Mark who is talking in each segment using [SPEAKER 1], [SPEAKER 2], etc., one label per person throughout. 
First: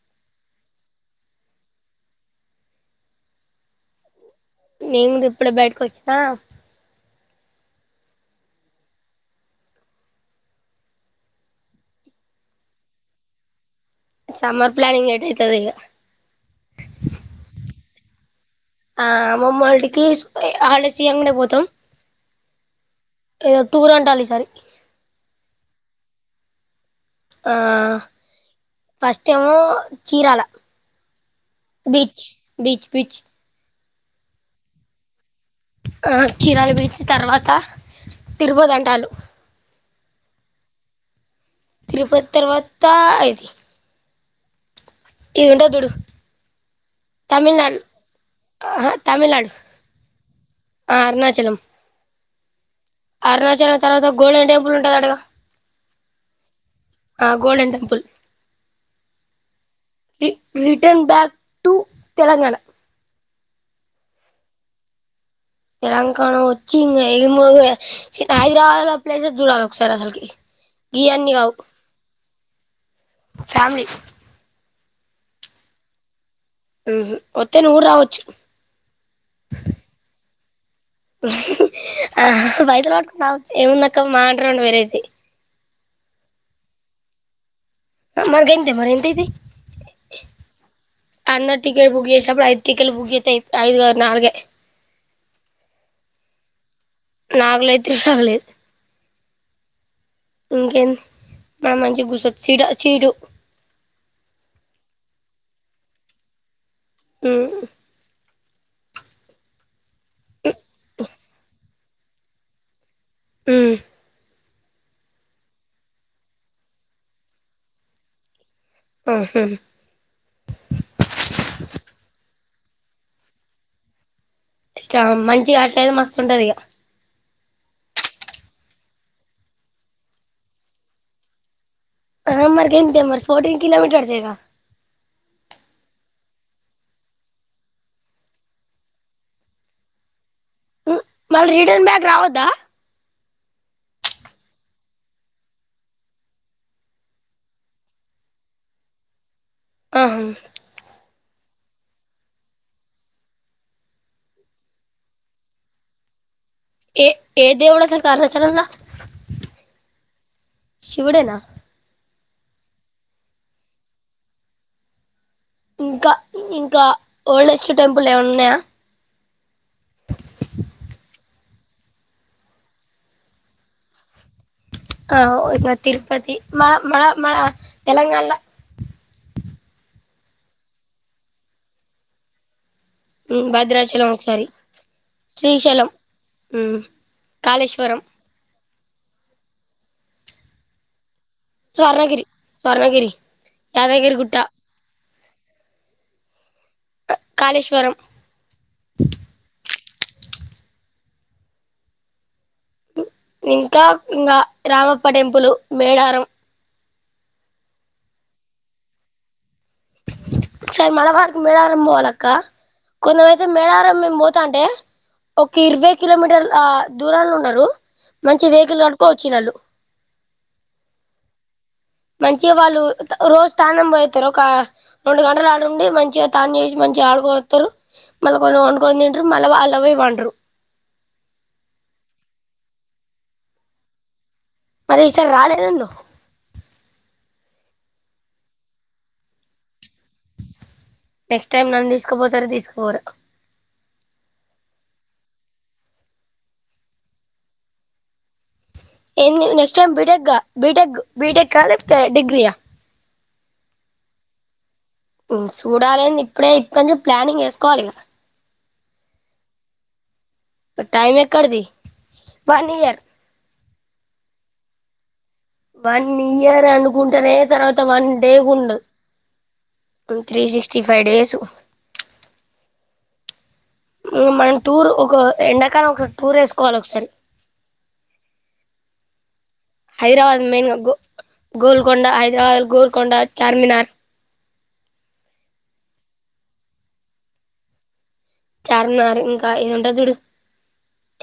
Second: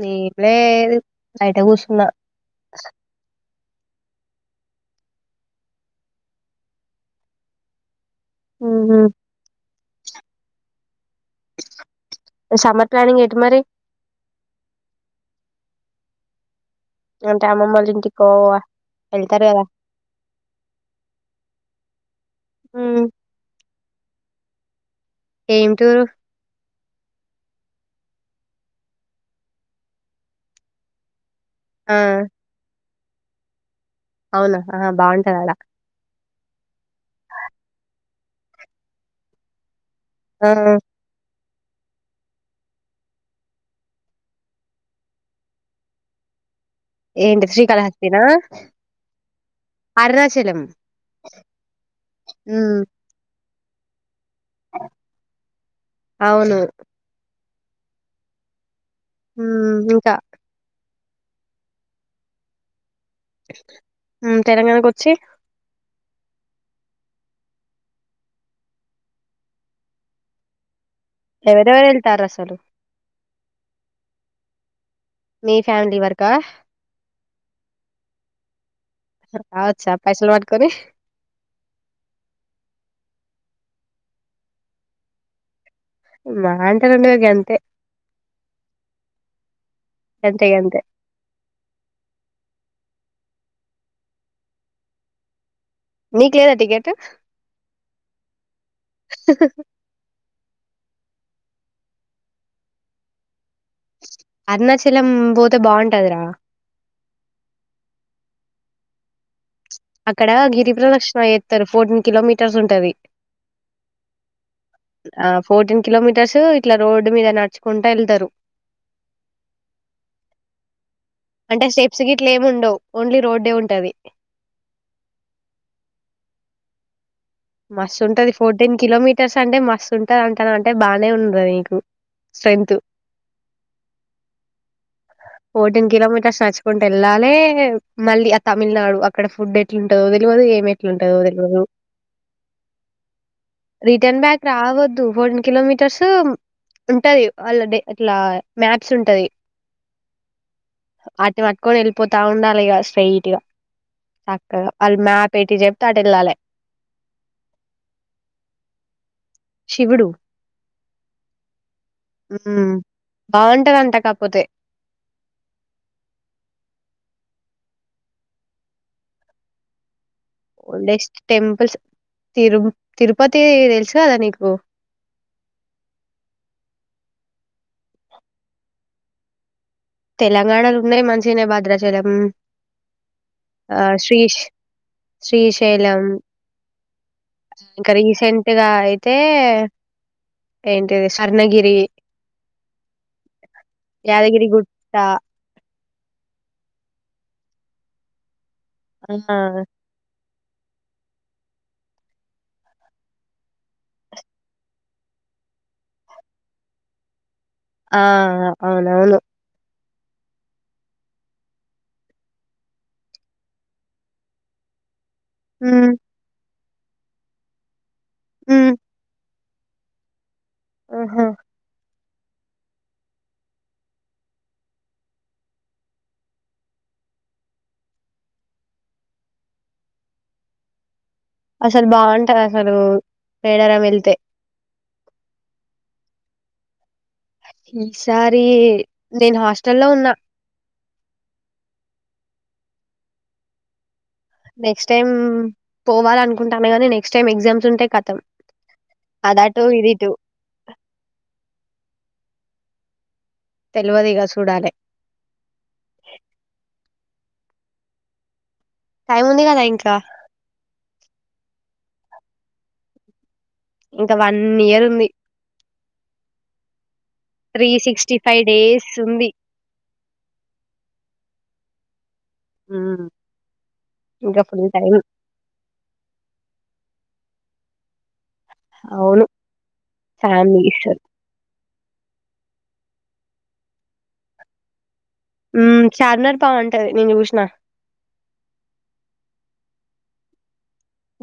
[SPEAKER 1] నీట్లే నైట కూసున్నా
[SPEAKER 2] నేను ఇప్పుడే బయటకి వచ్చినా
[SPEAKER 1] ఆ సమ్మర్ ప్లానింగ్ ఏంటి మరి
[SPEAKER 2] సమ్మర్ ప్లానింగ్ ఇటైతతో ఇక
[SPEAKER 1] అంటే అమ్మమ్మళ్ళ ఇంటికి పోఓ
[SPEAKER 2] ఆ అమ్మమ్మ వాళ్టికి హాలిడేస్ ఇయ్యంగానే పోతాం
[SPEAKER 1] ఉమ్,
[SPEAKER 2] ఏదో టూర్ ఉండాలి ఈ సారి
[SPEAKER 1] ఏమిటూరు
[SPEAKER 2] ఆ ఫస్ట్ ఏమో చీరాల
[SPEAKER 1] ఆ
[SPEAKER 2] బీచ్ బీచ్ బీచ్
[SPEAKER 1] అవునా బాగుంటదాడా
[SPEAKER 2] ఆ చీరాలు బీచ్ తర్వాత తిరుపోదంటలు
[SPEAKER 1] ఆ
[SPEAKER 2] తిరుపతి తర్వాత అయిది ఇదిఉంటాది చూడు
[SPEAKER 1] ఏ
[SPEAKER 2] తమిళనాడు
[SPEAKER 1] శ్రీకాళహస్తతినా
[SPEAKER 2] ఆహా తమిళనాడు
[SPEAKER 1] అరుణాచలం
[SPEAKER 2] ఆ అరుణాచలం
[SPEAKER 1] హు
[SPEAKER 2] అరుణాచలం తర్వాత గోల్డెన్ టెంపుల్ ఉంటది అంట
[SPEAKER 1] అవును
[SPEAKER 2] కదా గోల్డెన్ టెంపుల్
[SPEAKER 1] మ్మ్ ఇంకా
[SPEAKER 2] రి రిటర్న్ బ్యాక్ టు తెలంగాణ
[SPEAKER 1] మ్మ్ తెలంగాణకు వచ్చి
[SPEAKER 2] తెలంగాణ వచ్చి ఇంగ హైదరాబాద్లో ప్లేసెస్ జూడాల ఒక సారి అసలకి గియాన్ని కావు
[SPEAKER 1] ఎవరెవరు వెళ్తారు అసలు
[SPEAKER 2] ఫ్యామిలీ
[SPEAKER 1] మీ ఫ్యామిలీ వర్కు
[SPEAKER 2] వత్తే నువ్వు రావచ్చు
[SPEAKER 1] కనీ
[SPEAKER 2] ఆ పైసలు పట్టుకుని రావచ్చు ఏమున్నాక్క మా అంట రండు వేలయితయి
[SPEAKER 1] మా అంట రం [unintelligible] వగ అంతే
[SPEAKER 2] మర్గా ఎంత మరి ఎంత అయితయి
[SPEAKER 1] గంతే గంతే
[SPEAKER 2] అన్న టికెట్ బుక్ చేసినప్పుడు [unintelligible] టికెట్ లు బుక్ చెత్తే ఐదు కాదు నాల్గే
[SPEAKER 1] మీకు లేదా టికెట్
[SPEAKER 2] నాగు లైతే రాలేదు.
[SPEAKER 1] హ హ
[SPEAKER 2] ఇంకేంది మ మంచి గుసత్ చిడ సీటు
[SPEAKER 1] అరుణాచలం పోతే బాగుంటదిరా
[SPEAKER 2] హ్మ్
[SPEAKER 1] అక్కడ గిరిప్రదక్షణ చేత్తరు. ఫోర్టీన్ కిలోమీటర్స్ ఉంటది,
[SPEAKER 2] హ్మ్
[SPEAKER 1] ఆ ఫోర్టీన్ కిలోమీటర్స్ ఇట్లా రోడ్ మీద నడుచుకుంటా వెళ్తరు.
[SPEAKER 2] మ్మ్ హు
[SPEAKER 1] అంటే స్టెప్స్ గిట్ల ఏముండ వ్ ఓన్లీ రోడ్డె ఉంటది.
[SPEAKER 2] ఇష్టా మంచిగ అటుసైడ్ మస్త్ ఉంటది ఇగ
[SPEAKER 1] మస్తు ఉంటది ఫోర్టీన్ కిలోమీటర్స్ అంటే మస్తు ఉంటది అంటనవ్ అంటే బాగానే ఉన్నది నీకు
[SPEAKER 2] ఆహా
[SPEAKER 1] స్ట్రెంత్
[SPEAKER 2] గింతేమరి ఫోర్టీన్ కిలోమీటర్స్ ఏగా
[SPEAKER 1] ఫోర్టీన్ కిలోమీటర్స్ నడుచ్చుకుంటూ వెళ్ళాలె మళ్ళీ ఆ తమిళనాడు అక్కడ ఫుడ్ ఎట్లుంటందో తెల్వదు ఏమి ఎట్లుంటదో
[SPEAKER 2] మళ్
[SPEAKER 1] తెలవదు
[SPEAKER 2] రిటర్న్ బ్యాక్ రావద్దా
[SPEAKER 1] రిటర్న్ బ్యాక్ రావద్దు ఫోర్టీన్ కిలోమీటర్స్ ఉంటది వాళ్ళది అట్లా మ్యాప్స్ ఉంటది.
[SPEAKER 2] ఆహా
[SPEAKER 1] ఆటిని వట్టుకొని వెళ్ళిపోతా ఉండాలె ఇగా స్ట్రైట్ గా సక్కగా వాళ్ళు మ్యాప్ ఎటు చెప్తే అటు వెళ్ళాలె.
[SPEAKER 2] ఏ ఏ దేవుడు అసలుకు అరుణాచలంలా
[SPEAKER 1] శివుడు
[SPEAKER 2] శివుడే నా
[SPEAKER 1] హ్మ్ బావుంటాదంట కాక్పోతే
[SPEAKER 2] ఇంకా ఇంకా ఓల్డ్ఎస్ట్ టెంపుల్ ఏమన్నా ఉన్నాయా
[SPEAKER 1] ఓల్డెస్ట్ టెంపుల్స్ తిరు తిరుపతి తెలుసు కదా నీకు
[SPEAKER 2] కా ఓ ఇంగ తిరుపతి మ మళ మన తెలంగాణ ల
[SPEAKER 1] తెలంగాణలో ఉన్నాయి మంచిగనే భద్రాచలం
[SPEAKER 2] హ్మ్
[SPEAKER 1] ఆ
[SPEAKER 2] భద్రాచలం
[SPEAKER 1] శ్రీ
[SPEAKER 2] ఒకసారి శ్రీశైలం మ్మ్
[SPEAKER 1] ఇంకా రీసెంట్గా అయ్ టే [unintelligible] అర్నగిరి
[SPEAKER 2] స్వర్ణగిరి స్వర్ణగిరి యాదగిరిగుట్ట
[SPEAKER 1] యాదగిరి గుట్ట
[SPEAKER 2] క కాళేశ్వరం
[SPEAKER 1] ఆహా
[SPEAKER 2] ఇంకా ఇంకా రామప్ప టెంపులు మేడారం
[SPEAKER 1] ఆ అవునవును
[SPEAKER 2] సరే మళవారిక్ మేళారం పోవాలక్క కొంచమయితే మేళారం మేము పోతాంటే ఓకే
[SPEAKER 1] ఉమ్
[SPEAKER 2] ఇరవై కిలోమీటర్లా దూరాల్లో ఉన్నారు మంచి
[SPEAKER 1] ఉమ్
[SPEAKER 2] వెహికల్ కట్టుకో వచ్చినాల్లు
[SPEAKER 1] ఆహా
[SPEAKER 2] మంచిగా వాళ్ళు రోజు స్థాన్నంపోయ్తారు ఒక రెండు గంటలకు ఆడుండి మంచిగా తాన్ని చేసి మంచిగా ఆడుకోవస్తారు మళ్ళకోళ్లు వండుకొని తింటారు, మళ్ళ అలపోయ్ పంన్ట్రూ
[SPEAKER 1] అసలు బాగుంటదసలు మేడారం వెళ్తే
[SPEAKER 2] సరే ఈసారి రాలేదేందుక్
[SPEAKER 1] ఈసారి నేను హాస్టల్ లో ఉన్నా
[SPEAKER 2] నెక్స్ట్ టైమ్ నన్ను తీస్కుపోతారో తీసుక్పోరో
[SPEAKER 1] నెక్స్ట్ టైం పోవాల అనుకుంటా గానీ నెక్స్ట్ టైం ఎగ్జామ్స్ ఉంటే కతం
[SPEAKER 2] ఎంద్
[SPEAKER 1] అదటు
[SPEAKER 2] నెక్స్ట్ టై
[SPEAKER 1] ఇది ఇటు
[SPEAKER 2] బీటెక్గా బీటేగ్ బీటెక లేకపోతే డిగ్రియ
[SPEAKER 1] తెల్వదిక చూడాలి
[SPEAKER 2] పు చూడాలేన్ద్ ఇప్పుడే [unintelligible] ప్లానింగ్ వేసుకోవాలి గదా
[SPEAKER 1] టైం ఉంది కదా ఇంట్లో
[SPEAKER 2] టైం ఎక్కడిది వన్ ఇయర్
[SPEAKER 1] ఇంకా వన్ ఇయర్ ఉంది
[SPEAKER 2] వన్ ఇయర్ అను ఉంటేనే
[SPEAKER 1] త్రీ
[SPEAKER 2] తర్వాత వన్
[SPEAKER 1] సిక్స్టీ
[SPEAKER 2] డే
[SPEAKER 1] ఫైవ్
[SPEAKER 2] ఉండదు
[SPEAKER 1] డేస్ ఉంది
[SPEAKER 2] త్రీ సిక్స్టీ ఫైవ్ డేస్
[SPEAKER 1] ఉమ్ ఇంకా
[SPEAKER 2] మనం
[SPEAKER 1] ఫుల్
[SPEAKER 2] టూర్
[SPEAKER 1] టైం
[SPEAKER 2] ఒక ఎండాకాలం ఒక టూర్ ఏసుకోవాలి ఒకసారి
[SPEAKER 1] అవును
[SPEAKER 2] హైదరాబాద్ మెయిన్ గా
[SPEAKER 1] ఫ్యామిలీస్
[SPEAKER 2] గో గోల్కొండ హైదరాబాద్ గోల్కొండ చార్మినార్
[SPEAKER 1] ఉమ్ చార్మినార్ బావుంటది నేను చూసిన
[SPEAKER 2] చార్మినార్ ఇంక ఇది ఉంటది చుడు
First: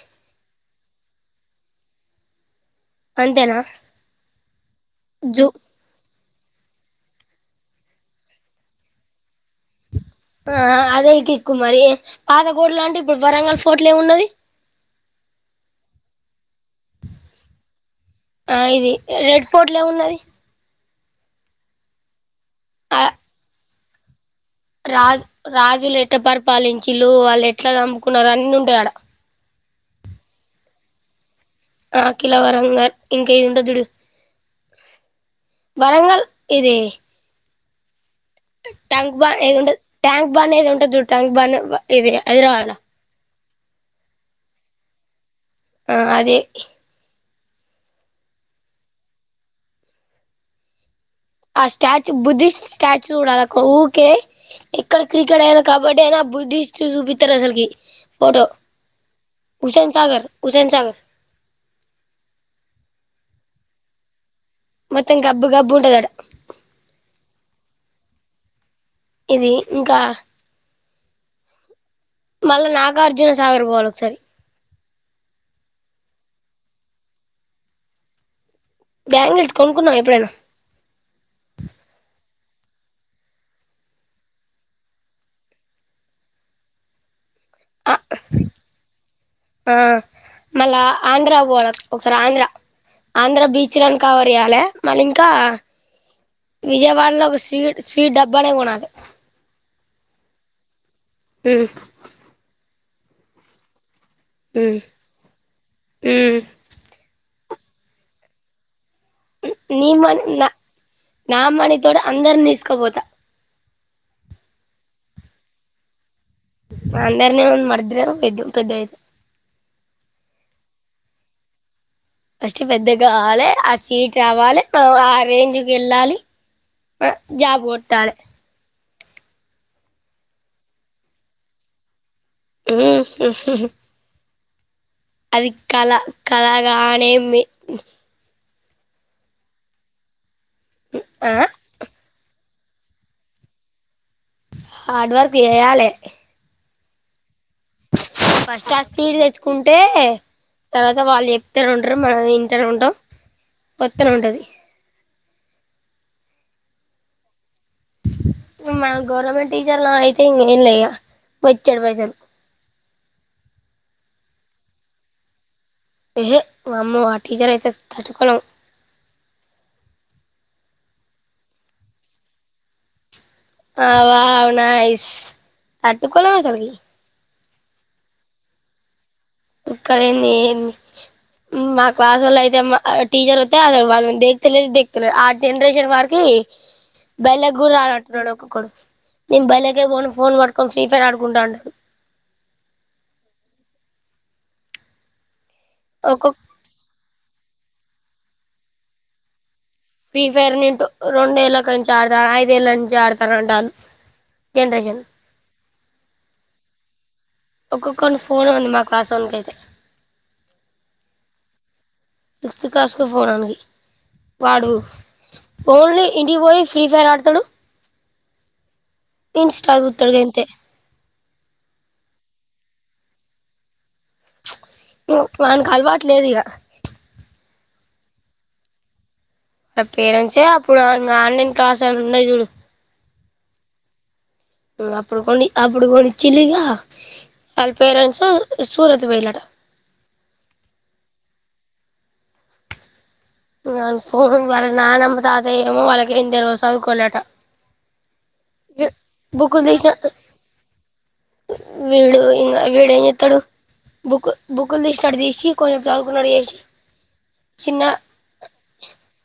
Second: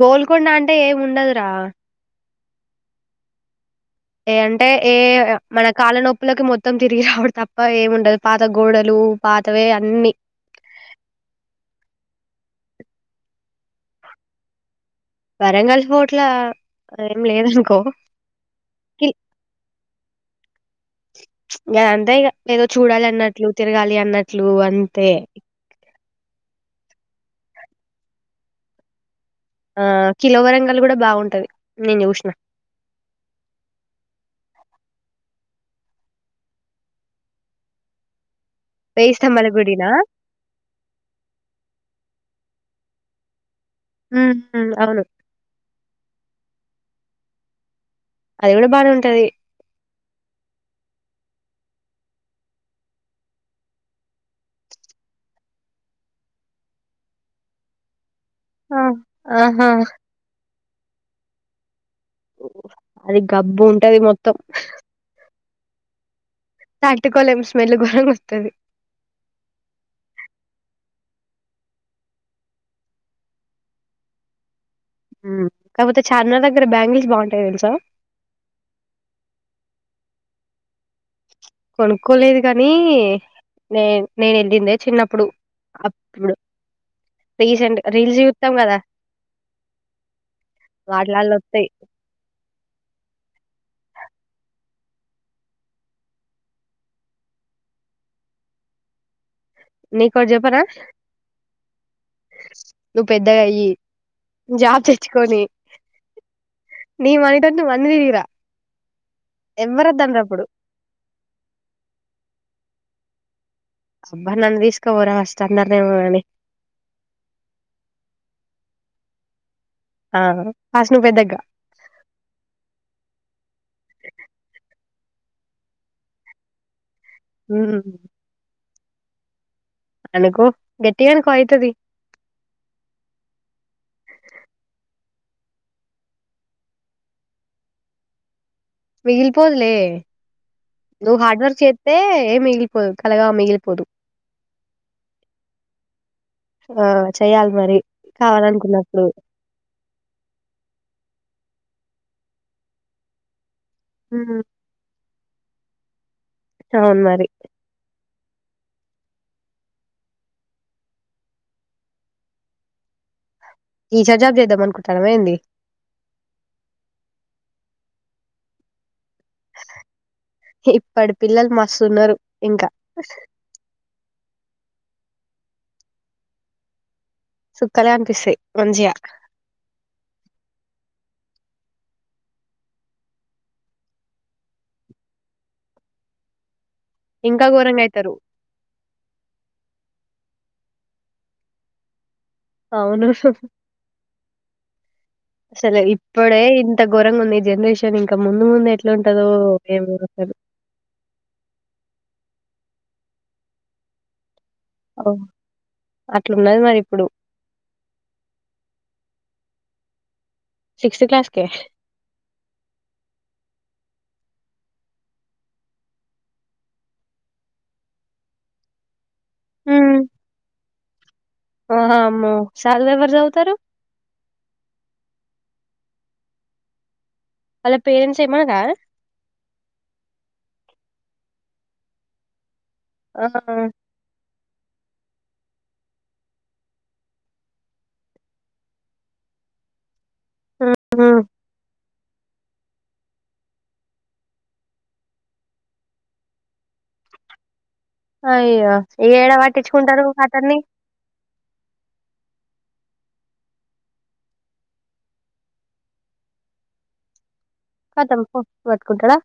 [SPEAKER 1] గోల్కొండ అంటే ఏమి ఉండదురా
[SPEAKER 2] అంతేనా
[SPEAKER 1] ఏ అంటే ఏ
[SPEAKER 2] జూ
[SPEAKER 1] మన కాల నొప్పి లకు మొత్తం తిరిగి రావుడు తప్ప ఏముండదు పాత గోడలు పాతవే అన్నీ
[SPEAKER 2] ఆ అదే కిక్కు మరి పాత గోడలంటే ఇప్పుడు వరంగల్ ఫోర్ట్ లో ఏమున్నది
[SPEAKER 1] వరంగల్ పోర్ట్ ల ఏం లేదనుకో
[SPEAKER 2] ఆ ఇది రెడ్ ఫోర్ట్ లో ఏమున్నది
[SPEAKER 1] ఆ అంతే ఇగ ఏదో చూడాలన్నట్లు తిరగాలి అన్న
[SPEAKER 2] రాజ్ రాజుల ఎట్ ఎట్ల పరిపాలించిళ్ళు వాళ్ళు ఎట్లా చంపుకున్నారు అన్ని ఉంటాయి ఆడ
[SPEAKER 1] ఆ కిలో వరంగలు కూడా బాగుంటది నేను
[SPEAKER 2] ఆ
[SPEAKER 1] చూసిన
[SPEAKER 2] ఖిలా వరంగల్ ఇంకా ఇదింటది చుడు వరంగల్ ఇది
[SPEAKER 1] వేయి
[SPEAKER 2] ట్యాంక్ బాన్
[SPEAKER 1] స్తంభాల
[SPEAKER 2] ఏది ఉంటదు
[SPEAKER 1] గుడినా
[SPEAKER 2] ట్యాంక్ బాన్ ఏది ఉంటది ట్యాంక్ బాన్ ఇది హైదరాబాద్ ల
[SPEAKER 1] హు హుమ్ అవును
[SPEAKER 2] ఆ అదే
[SPEAKER 1] అది కూడా బానే ఉంటది
[SPEAKER 2] ఆ స్టాచ్యూ బుద్ధిస్ట్ స్టాచ్యూ చూడాల అక్క ఊకే ఎక్కడ క్రికెట్ అయినా కబడ్డీ అయినా బుద్ధిస్ట్ చూపిస్తారు అసలకి ఫోటో
[SPEAKER 1] ఆ ఆహా
[SPEAKER 2] హుసేన్ సాగర్ ఉసేన్ సాగర్
[SPEAKER 1] అది గబ్బు ఉంటది మొత్తం
[SPEAKER 2] మొత్తం గబ్బు గబ్బు ఉంటది ఆడా
[SPEAKER 1] తట్టుకోలేం స్మెల్ గోరం గ వస్తది
[SPEAKER 2] ఇది ఇంకా మళ్ళా నాగార్జున సాగర్ పోవాల ఒకసారి
[SPEAKER 1] ఉమ్ కాకపోతే చార్మినార్ దగ్గర బ్యాంగిల్స్ బాగుంటాయి తెలుసా
[SPEAKER 2] బ్యాంగిల్స్ కొనుకున్నావ ఎప్పుడైనా
[SPEAKER 1] కొనుక్కోలేదు కానీ నే నేను వెళ్ళందే చిన్నప్పుడు అప్పుడు రీసెంట్ రీల్స్ చూస్తాం కదా
[SPEAKER 2] ఆ మళ్ళా
[SPEAKER 1] వాటిలల్ల
[SPEAKER 2] ఆంధ్ర
[SPEAKER 1] వస్తాయి
[SPEAKER 2] పోాలి ఒకసారి ఆంధ్ర ఆంధ్ర బీచ్ లోని కవర్ చేయ్యాలి మళ్ళీ ఇంకా విజయవాడలో ఒక స్వీ స్వీట్ డబ్బు అనే కొది
[SPEAKER 1] నీకు ఒకటి చెస్స చెప్పనా
[SPEAKER 2] మ్మ్
[SPEAKER 1] నువ్వు పెద్ద అయ్యి
[SPEAKER 2] మ్మ్
[SPEAKER 1] జాబ్ తెచ్చుకొని
[SPEAKER 2] మ్మ్
[SPEAKER 1] నీ వైట్ ఎందుకు అన్ని వందిరా
[SPEAKER 2] నీ మణి నా నా మణితోోడు అందరుని తీసుకోపోతా
[SPEAKER 1] అబ్బా నన్న తీస్క పోరా అస్ అందర న ఉని
[SPEAKER 2] అందరినే వంద మన రిద్దరం పోదాం పెద్ద పెద్దయితు
[SPEAKER 1] ఆ ఫస్ హసినీ పెద్ద అక్క
[SPEAKER 2] ఫస్ట్ పెద్ద కావాలి ఆ సీట్ రావాలి ఆ అరేంజ్కి వెళ్ళాలి జాబ్
[SPEAKER 1] మ్మ్
[SPEAKER 2] కోట్టాలే
[SPEAKER 1] అనుకో గట్టి అనుకో అయితది
[SPEAKER 2] ఉమ్ ఉహు ఉహు అది కళ కలాగానే
[SPEAKER 1] మిగిలి పోదులే నువ్
[SPEAKER 2] ఆ
[SPEAKER 1] హార్డ్ వర్క్ చేతే ఏం కలగా మిగిలిపోదు
[SPEAKER 2] హార్డ్ వర్క్ చేయాలే
[SPEAKER 1] ఆ చెయ్యాలి మరి
[SPEAKER 2] ఫస్ట్ ఆ
[SPEAKER 1] కావాలనుకున్నప్పుడు
[SPEAKER 2] సీటు తెచ్చుకుంటే తర్వాత వాళ్ళు చెప్త ఉండరు మనం వింట ఉంటామ్ పొత్తన
[SPEAKER 1] ఉమ్,
[SPEAKER 2] ఉంటది
[SPEAKER 1] అవున్ మరి
[SPEAKER 2] మనం గవర్నమెంట్ టీచర్లు అయితే ఇంకేం లేక బొచ్చెడు పైసలు
[SPEAKER 1] టీచర్ జాబ్ చేద్దాం అనుకుంటన్నవ ఏంది
[SPEAKER 2] యెహె అమ్మో ఆ టీచర్ అయితే తట్టుకోలేము
[SPEAKER 1] ఇప్పటి పిల్లలు మస్తున్నారు ఇంకా
[SPEAKER 2] అ వావ్ నైస్ తట్టుకోలేం అసాలకి
[SPEAKER 1] సుక్కలంపిసే మంచిగా
[SPEAKER 2] క్కరే న మా క్లాస్ వాళ్ళ అయితే టీచర్ వతే అ వాళ్ళని దేకు తెలేదు దక్తు ఆ జనరేషన్ వారికి బెల్
[SPEAKER 1] ఇంకా
[SPEAKER 2] గు కూడా
[SPEAKER 1] ఘోరంగా
[SPEAKER 2] ఆడట
[SPEAKER 1] అయితారు
[SPEAKER 2] నోడక కొడు నిం బల్కి ఫోన్ మడుకం ఫ్రీఫైర్ ఆడుకుంటాడు
[SPEAKER 1] అవును సలే
[SPEAKER 2] ఒక్కొ
[SPEAKER 1] ఇప్పుడే ఇంత ఘోరంగా ఉంది జనరేషన్ ఇంకా ముందు ముందు ఎట్లుంటదో
[SPEAKER 2] ఫ్రీ ఫైర్ నింటటు రెండ ఎలాంచంచి ఆడుతండ్ ఇదేలానించి ఆడతాన అంటను జనరేషన్
[SPEAKER 1] ఓహ్! అట్లున్నది మరి ఇప్పుడు
[SPEAKER 2] ఒక్కొక్కని ఫోనుంది, మా క్లాసోనిక్ అయితే
[SPEAKER 1] సిక్స్త్ క్లాస్‌కే?
[SPEAKER 2] సిక్స్త్ క్లాస్ కు ఫోనున్నది. వాడు, ఓన్లీ ఇంటియ్ పోయి ఫ్రీ ఫైర్ ఆడతడు, ఇన్స్టా చూత్తడు గంతే
[SPEAKER 1] వామ్మో సధువు ఎవరు చవుతరు.
[SPEAKER 2] వాన్కి అలవాట్ లేదు ఇగ
[SPEAKER 1] వాల పేరెంట్స్ ఏమనర
[SPEAKER 2] పేరెంట్సే అప్పుడు ఇంగ ఆన్లైన్ క్లాసెస్ ఉన్నయ్ చూడు
[SPEAKER 1] అహా
[SPEAKER 2] ఇంగ అప్పుడు కొని అప్పుడు కొన్ని చ్చిల్లింగా వాల్ పేరెంట్సు సూరత్ పొయిలట
[SPEAKER 1] హ్మ్ హ్ము
[SPEAKER 2] ఇంగాన్ ఫోను వాళ్ళ నానమ్మ, తాతయ్య ఏమో వాళ్ళకెంద్ దెల్వద్ సదుక్కోలేట
[SPEAKER 1] అయ్యో, ఏడా వట్టించుకుంటారు అతన్ని
[SPEAKER 2] వీడు ఇంగా వీడేం చెత్తడు, బుక్ బుక్కుల్ తీసినటు తీసి కొన్ని చదువుకున్నట్ చేసి చిన,
[SPEAKER 1] ఖతం పో పట్టుకుంటాడా?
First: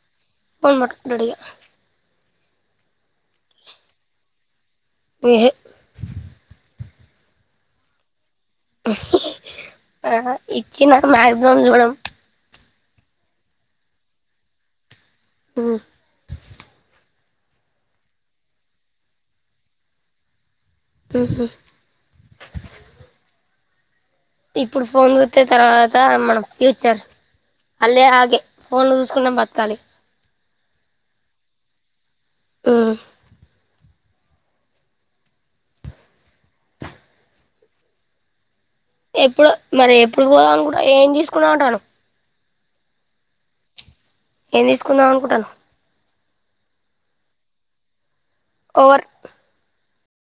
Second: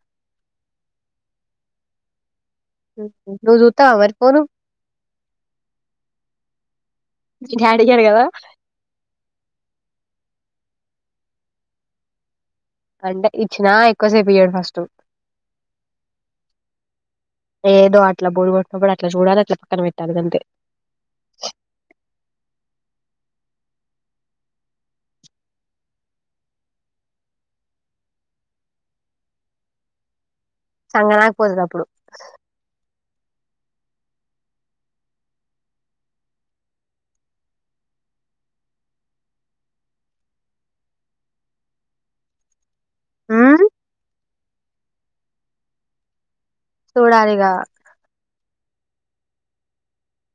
[SPEAKER 2] పోన్ మాట్ల డిగ
[SPEAKER 1] నువ్ జుత్తవ వరి కోను
[SPEAKER 2] ఎహె
[SPEAKER 1] గాడికడ కదా
[SPEAKER 2] ఆ ఇచ్చినా మాక్సిమం చూడం
[SPEAKER 1] అంటే ఇచ్చినా ఎక్కువసేపు ఇయ్యడు ఫస్ట్
[SPEAKER 2] ఉ
[SPEAKER 1] ఏదో అట్లా బోర్ కొట్టినప్పుడు అట్లా చూడాలె అట్ల పక్కన పెట్టాలి దంతే
[SPEAKER 2] ఇప్పుడు ఫోన్ చూత్తే తర్వాత మనం ఫ్యూచర్, అళ్ళే ఆగే ఫోన్లు చూసుకున్నం బతకాలి
[SPEAKER 1] సంగణకుపోతు అప్పుడు
[SPEAKER 2] హు ఆ ఎప్పుడు మరి ఎప్పుడు పోదాం అనుకుంటా ఏం తీసుకున్నాం అంటారు.
[SPEAKER 1] ఉ
[SPEAKER 2] ఏం తీసుకుందాం అనుకుంటనవ్
[SPEAKER 1] చూడాలిగా
[SPEAKER 2] ఓర్